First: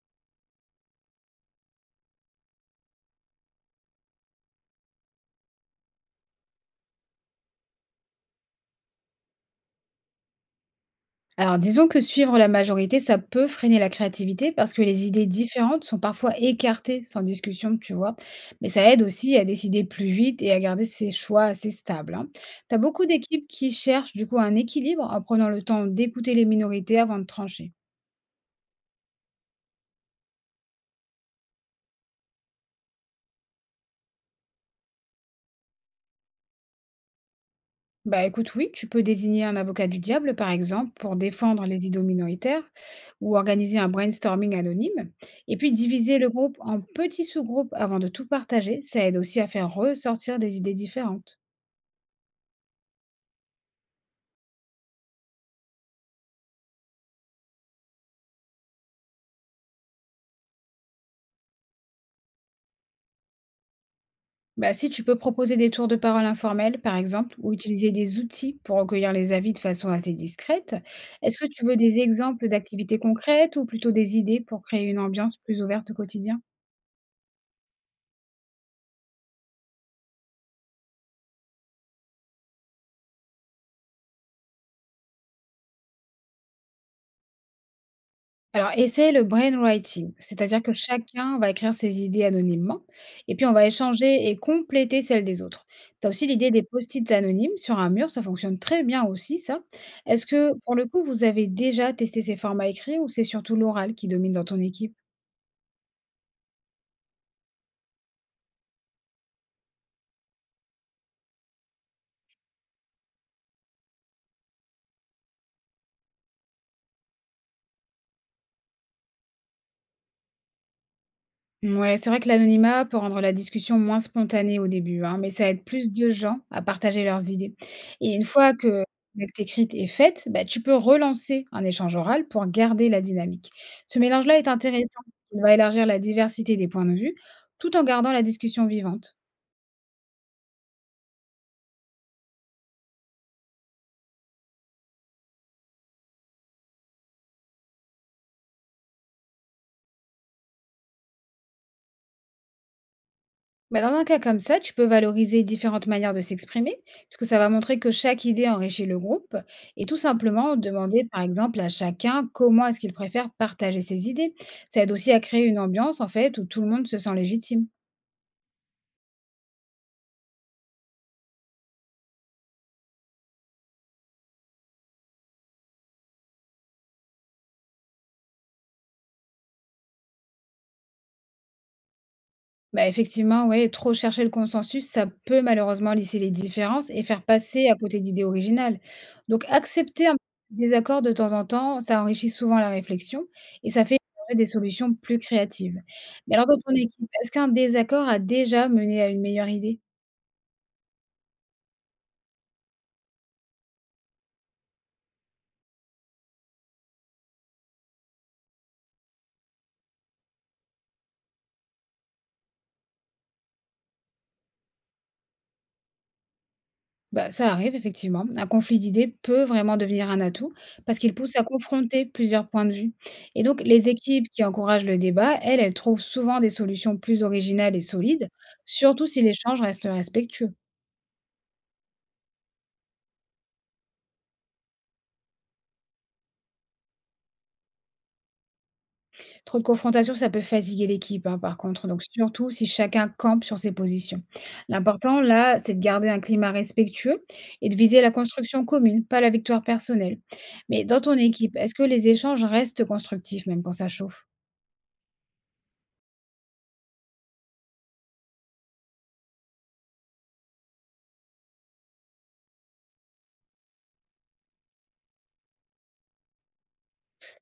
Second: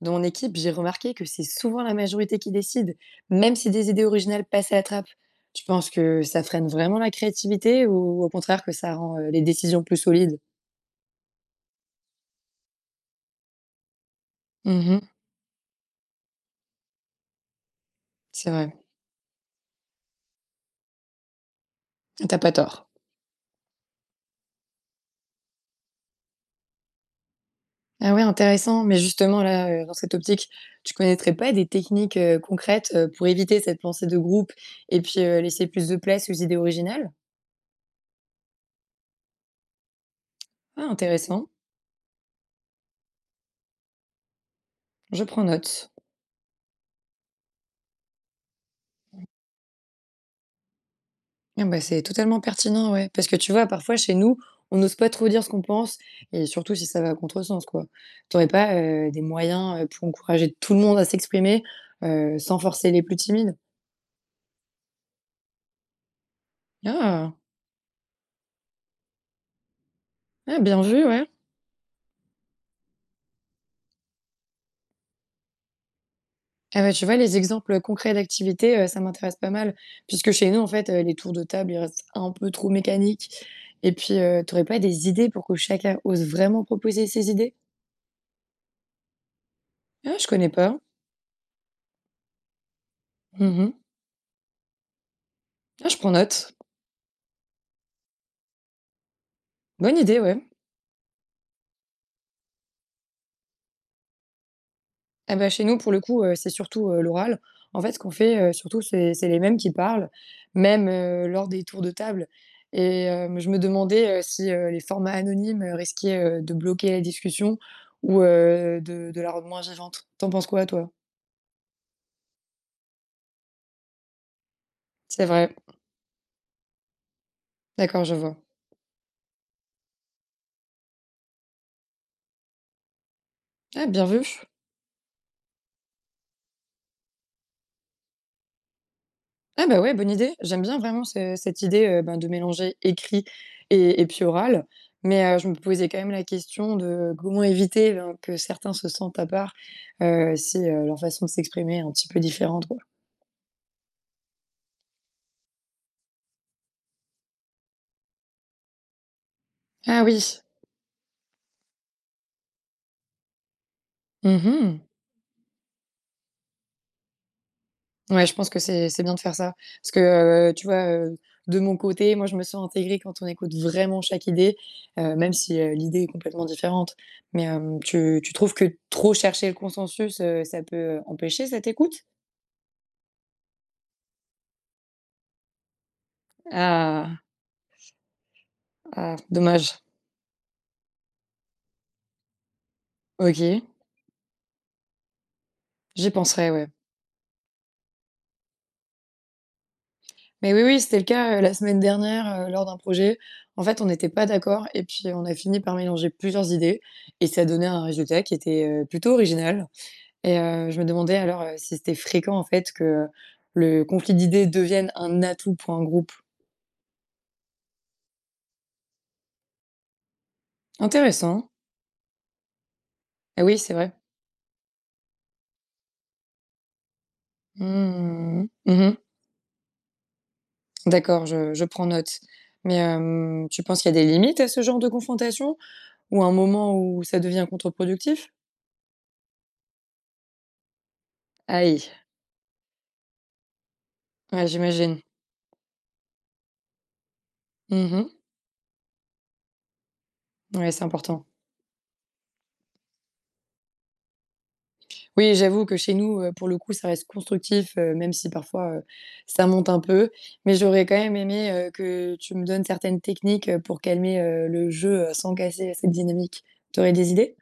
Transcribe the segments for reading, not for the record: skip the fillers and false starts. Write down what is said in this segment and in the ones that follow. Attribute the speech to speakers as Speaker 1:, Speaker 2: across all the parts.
Speaker 1: Dans mon équipe, j'ai remarqué que c'est souvent la majorité qui décide, même si des idées originales passent à la trappe. Tu penses que ça freine vraiment la créativité ou au contraire que ça rend les décisions plus solides?
Speaker 2: Alors, disons que suivre la majorité, ça peut freiner la créativité parce que
Speaker 1: Mhm,
Speaker 2: les idées différentes sont parfois écartées sans discussion, tu vois.
Speaker 1: c'est
Speaker 2: Mais
Speaker 1: vrai,
Speaker 2: ça aide aussi à décider plus vite et à garder ses choix assez stables, hein.
Speaker 1: t'as pas
Speaker 2: T'as
Speaker 1: tort.
Speaker 2: beaucoup d'équipes qui cherchent du coup un équilibre en prenant le temps d'écouter les minorités avant de trancher.
Speaker 1: Ah ouais, intéressant. Mais justement, là, dans cette optique, tu connaîtrais pas des techniques concrètes pour éviter cette pensée de groupe et puis laisser plus de place aux idées originales?
Speaker 2: Bah écoute, oui, tu peux désigner un avocat du diable, par
Speaker 1: Ah,
Speaker 2: exemple, pour
Speaker 1: intéressant.
Speaker 2: défendre les idées minoritaires ou organiser un brainstorming anonyme.
Speaker 1: Je prends
Speaker 2: Et puis
Speaker 1: note.
Speaker 2: diviser le groupe en petits sous-groupes avant de tout partager, ça aide aussi à faire ressortir des idées différentes.
Speaker 1: Ah bah, c'est totalement pertinent, ouais. Parce que tu vois, parfois, chez nous, on n'ose pas trop dire ce qu'on pense et surtout si ça va à contresens, quoi. T'aurais pas, des moyens, pour encourager tout le monde à s'exprimer, sans forcer les plus timides?
Speaker 2: Bah, si tu peux proposer des tours de parole informels, par
Speaker 1: Ah!
Speaker 2: exemple, ou utiliser des outils pour recueillir les avis de façon assez
Speaker 1: Ah,
Speaker 2: discrète,
Speaker 1: bien vu, ouais.
Speaker 2: est-ce que tu veux des exemples d'activités concrètes ou plutôt des idées pour créer une ambiance plus ouverte au quotidien?
Speaker 1: Ah bah, tu vois, les exemples, concrets d'activités, ça m'intéresse pas mal. Puisque chez nous, en fait, les tours de table, ils restent un peu trop mécaniques et puis, tu pas des idées pour que chacun ose vraiment proposer ses idées?
Speaker 2: Alors, essaye le brainwriting,
Speaker 1: Ah, je connais
Speaker 2: c'est-à-dire que
Speaker 1: pas.
Speaker 2: chacun va écrire ses idées anonymement, et puis on va
Speaker 1: Mmh.
Speaker 2: échanger et compléter celles des autres.
Speaker 1: Ah, je
Speaker 2: Tu
Speaker 1: prends
Speaker 2: as aussi l'idée
Speaker 1: note.
Speaker 2: des post-it anonymes sur un mur, ça fonctionne très bien aussi, ça.
Speaker 1: Bonne idée,
Speaker 2: Est-ce
Speaker 1: ouais.
Speaker 2: que, pour le coup, vous avez déjà testé ces formats écrits ou c'est surtout l'oral qui domine dans ton équipe?
Speaker 1: Ah ben chez nous, pour le coup, c'est surtout, l'oral. En fait, ce qu'on fait, surtout, c'est les mêmes qui parlent, même, lors des tours de table et je me demandais, si, les formats anonymes, risquaient, de bloquer la discussion ou, de la rendre moins vivante. T'en penses quoi, toi?
Speaker 2: Ouais, c'est vrai que l'anonymat peut rendre la discussion moins spontanée au début, hein,
Speaker 1: C'est
Speaker 2: mais ça
Speaker 1: vrai.
Speaker 2: aide plus de gens à partager leurs idées.
Speaker 1: D'accord, je
Speaker 2: Et une
Speaker 1: vois.
Speaker 2: fois que l'acte écrite est faite, bah, tu peux relancer un échange oral pour garder la dynamique.
Speaker 1: Ah,
Speaker 2: Ce
Speaker 1: bien
Speaker 2: mélange-là
Speaker 1: vu!
Speaker 2: est intéressant. Il va élargir la diversité des points de vue tout en gardant la discussion vivante.
Speaker 1: Ah bah ouais, bonne idée. J'aime bien vraiment ce cette idée, ben, de mélanger écrit et puis oral. Mais, je me posais quand même la question de comment éviter, ben, que certains se sentent à part, si, leur façon de s'exprimer est un petit peu différente, quoi.
Speaker 2: Bah, dans un cas comme ça, tu peux valoriser différentes manières de s'exprimer, puisque ça va montrer que chaque idée enrichit le groupe, et tout
Speaker 1: Ah oui.
Speaker 2: simplement demander par exemple à chacun comment est-ce qu'il préfère partager ses idées.
Speaker 1: Mmh.
Speaker 2: Ça aide aussi à créer une ambiance en fait où tout le monde se sent légitime.
Speaker 1: Ouais, je pense que c'est bien de faire ça. Parce que, tu vois, de mon côté, moi, je me sens intégrée quand on écoute vraiment chaque idée, même si, l'idée est complètement différente. Mais, tu trouves que trop chercher le consensus, ça peut, empêcher cette écoute?
Speaker 2: Bah, effectivement, ouais, trop chercher le consensus, ça peut malheureusement lisser les différences et
Speaker 1: Ah!
Speaker 2: faire passer à côté d'idées originales.
Speaker 1: Ah,
Speaker 2: Donc,
Speaker 1: dommage.
Speaker 2: accepter un désaccord de temps en temps, ça enrichit souvent la réflexion
Speaker 1: OK,
Speaker 2: et ça fait émerger des solutions plus créatives.
Speaker 1: j'y
Speaker 2: Mais alors,
Speaker 1: penserai,
Speaker 2: dans
Speaker 1: ouais.
Speaker 2: ton équipe, est-ce qu'un désaccord a déjà mené à une meilleure idée?
Speaker 1: Mais oui, oui, c'était le cas, la semaine dernière, lors d'un projet. En fait, on n'était pas d'accord et puis on a fini par mélanger plusieurs idées et ça donnait un résultat qui était, plutôt original et je me demandais alors, si c'était fréquent en fait que le conflit d'idées devienne un atout pour un groupe.
Speaker 2: Bah, ça arrive effectivement. Un conflit d'idées peut vraiment devenir un atout parce qu'il pousse à
Speaker 1: Intéressant.
Speaker 2: confronter plusieurs points de vue. Et
Speaker 1: Ah oui,
Speaker 2: donc,
Speaker 1: c'est
Speaker 2: les
Speaker 1: vrai.
Speaker 2: équipes qui encouragent le débat, elles, elles trouvent souvent des solutions plus originales et solides,
Speaker 1: Mmh. Mmh mh.
Speaker 2: surtout si l'échange reste respectueux.
Speaker 1: D'accord, je prends note. Mais tu penses qu'il y a des limites à ce genre de confrontation ou un moment où ça devient contre-productif?
Speaker 2: Trop de confrontation, ça peut fatiguer l'équipe, hein, par contre.
Speaker 1: Aïe.
Speaker 2: Donc, surtout si chacun campe sur ses positions.
Speaker 1: Ouais, j'imagine.
Speaker 2: L'important, là, c'est de garder un climat respectueux et de viser
Speaker 1: Mmh.
Speaker 2: la construction commune, pas la victoire personnelle.
Speaker 1: Ouais, c'est
Speaker 2: Mais dans ton
Speaker 1: important.
Speaker 2: équipe, est-ce que les échanges restent constructifs même quand ça chauffe?
Speaker 1: Oui, j'avoue que chez nous, pour le coup, ça reste constructif, même si parfois, ça monte un peu. Mais j'aurais quand même aimé, que tu me donnes certaines techniques, pour calmer, le jeu, sans casser cette dynamique. T'aurais des idées?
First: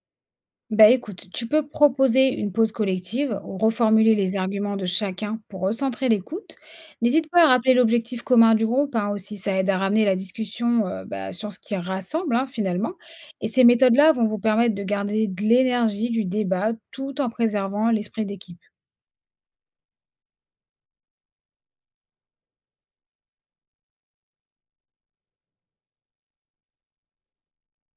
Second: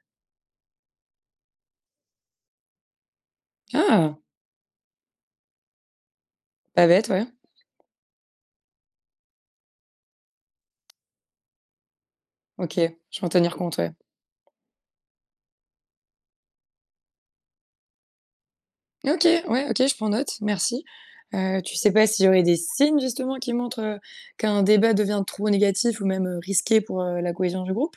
Speaker 2: Bah, écoute, tu peux proposer une pause collective ou reformuler
Speaker 1: Ah!
Speaker 2: les arguments de chacun pour recentrer l'écoute.
Speaker 1: Pas bête, ouais.
Speaker 2: N'hésite pas à rappeler l'objectif commun du groupe hein, aussi, ça aide à ramener la discussion bah, sur ce qui rassemble hein,
Speaker 1: OK,
Speaker 2: finalement.
Speaker 1: je vais en
Speaker 2: Et
Speaker 1: tenir
Speaker 2: ces
Speaker 1: compte, ouais.
Speaker 2: méthodes-là vont vous permettre de garder de l'énergie du débat tout en préservant l'esprit d'équipe.
Speaker 1: OK, ouais, OK, je prends note, merci. Tu sais pas s'il y aurait des signes justement qui montrent, qu'un débat devient trop négatif ou même, risqué pour, la cohésion du groupe?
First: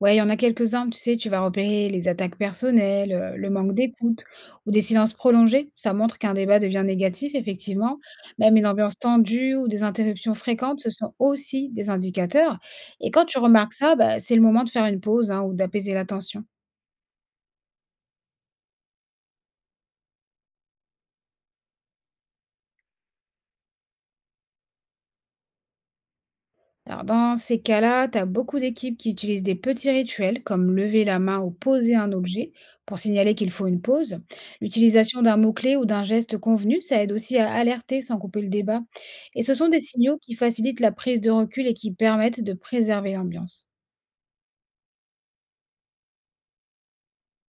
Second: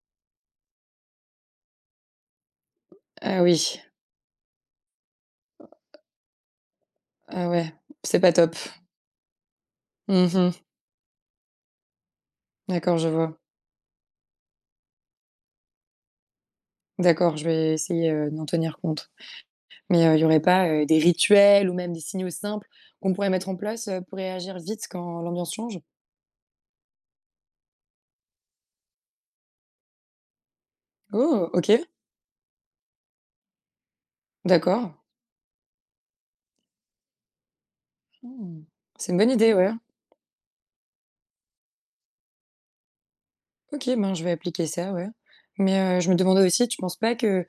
Speaker 2: Ouais, il y en a quelques-uns, tu sais, tu vas repérer les attaques personnelles,
Speaker 1: Ah
Speaker 2: le manque
Speaker 1: oui,
Speaker 2: d'écoute ou des silences prolongés. Ça montre qu'un débat devient négatif,
Speaker 1: ah ouais,
Speaker 2: effectivement.
Speaker 1: c'est pas top.
Speaker 2: Même une ambiance tendue ou des interruptions
Speaker 1: Mmh.
Speaker 2: fréquentes, ce sont aussi des indicateurs.
Speaker 1: D'accord, je
Speaker 2: Et quand
Speaker 1: vois.
Speaker 2: tu remarques ça, bah, c'est le moment de faire une pause, hein, ou d'apaiser la tension.
Speaker 1: D'accord, je vais essayer, d'en tenir compte. Mais, il y aurait pas, des rituels ou même des signaux simples qu'on pourrait mettre en place, pour réagir vite quand l'ambiance change?
Speaker 2: Alors, dans ces cas-là, tu as beaucoup d'équipes qui utilisent des petits rituels comme lever la main
Speaker 1: Oh!
Speaker 2: ou
Speaker 1: OK,
Speaker 2: poser un objet pour signaler qu'il faut une pause.
Speaker 1: d'accord.
Speaker 2: L'utilisation d'un mot-clé ou d'un geste convenu, ça aide aussi à alerter sans couper le
Speaker 1: Mmh.
Speaker 2: débat.
Speaker 1: C'est une bonne
Speaker 2: Et
Speaker 1: idée,
Speaker 2: ce sont
Speaker 1: ouais.
Speaker 2: des signaux qui facilitent la prise de recul et qui permettent de préserver l'ambiance.
Speaker 1: OK, ben, je vais appliquer ça, ouais. Mais, je me demandais aussi, tu penses pas que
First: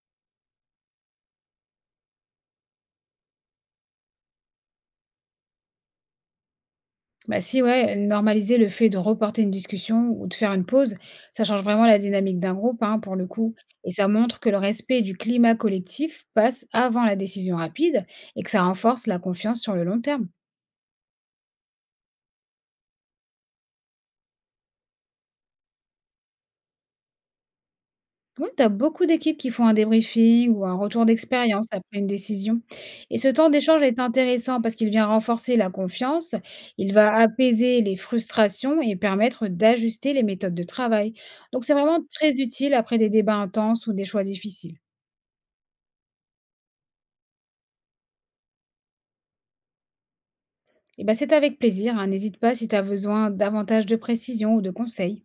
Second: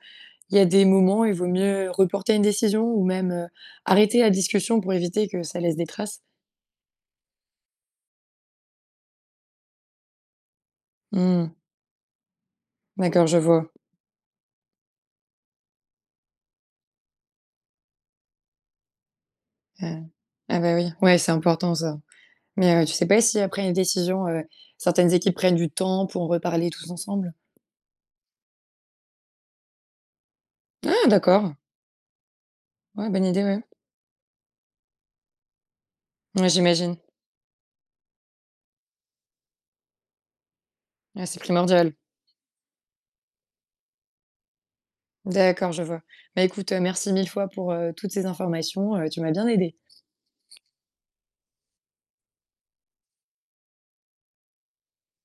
Speaker 1: il y a des moments où il vaut mieux reporter une décision ou même, arrêter la discussion pour éviter que ça laisse des traces?
Speaker 2: Bah si, ouais, normaliser le fait de reporter une discussion ou de faire une pause, ça
Speaker 1: Mmh.
Speaker 2: change vraiment la dynamique d'un groupe, hein, pour
Speaker 1: D'accord,
Speaker 2: le
Speaker 1: je
Speaker 2: coup.
Speaker 1: vois.
Speaker 2: Et ça montre que le respect du climat collectif passe avant la décision rapide et que ça renforce la confiance sur le long
Speaker 1: Heu,
Speaker 2: terme.
Speaker 1: ah bah, oui. Ouais, c'est important ça. Mais, tu sais pas si après une décision, certaines équipes prennent du temps pour en reparler tous ensemble?
Speaker 2: Oui, tu as beaucoup d'équipes qui font un débriefing ou un
Speaker 1: Ah
Speaker 2: retour
Speaker 1: d'accord,
Speaker 2: d'expérience après une décision.
Speaker 1: ouais,
Speaker 2: Et
Speaker 1: bonne
Speaker 2: ce
Speaker 1: idée,
Speaker 2: temps
Speaker 1: ouais.
Speaker 2: d'échange est intéressant parce qu'il vient renforcer la confiance,
Speaker 1: Ouais,
Speaker 2: il
Speaker 1: j'imagine.
Speaker 2: va apaiser les frustrations et permettre d'ajuster les méthodes de travail.
Speaker 1: Ouais, c'est
Speaker 2: Donc c'est
Speaker 1: primordial.
Speaker 2: vraiment très utile après des débats intenses ou des choix difficiles.
Speaker 1: D'accord, je vois. Bah, écoute, merci 1000 fois pour, toutes ces informations, tu m'as bien aidée.
Speaker 2: Eh ben, c'est avec plaisir, hein. N'hésite pas si tu as besoin davantage de précisions ou de conseils.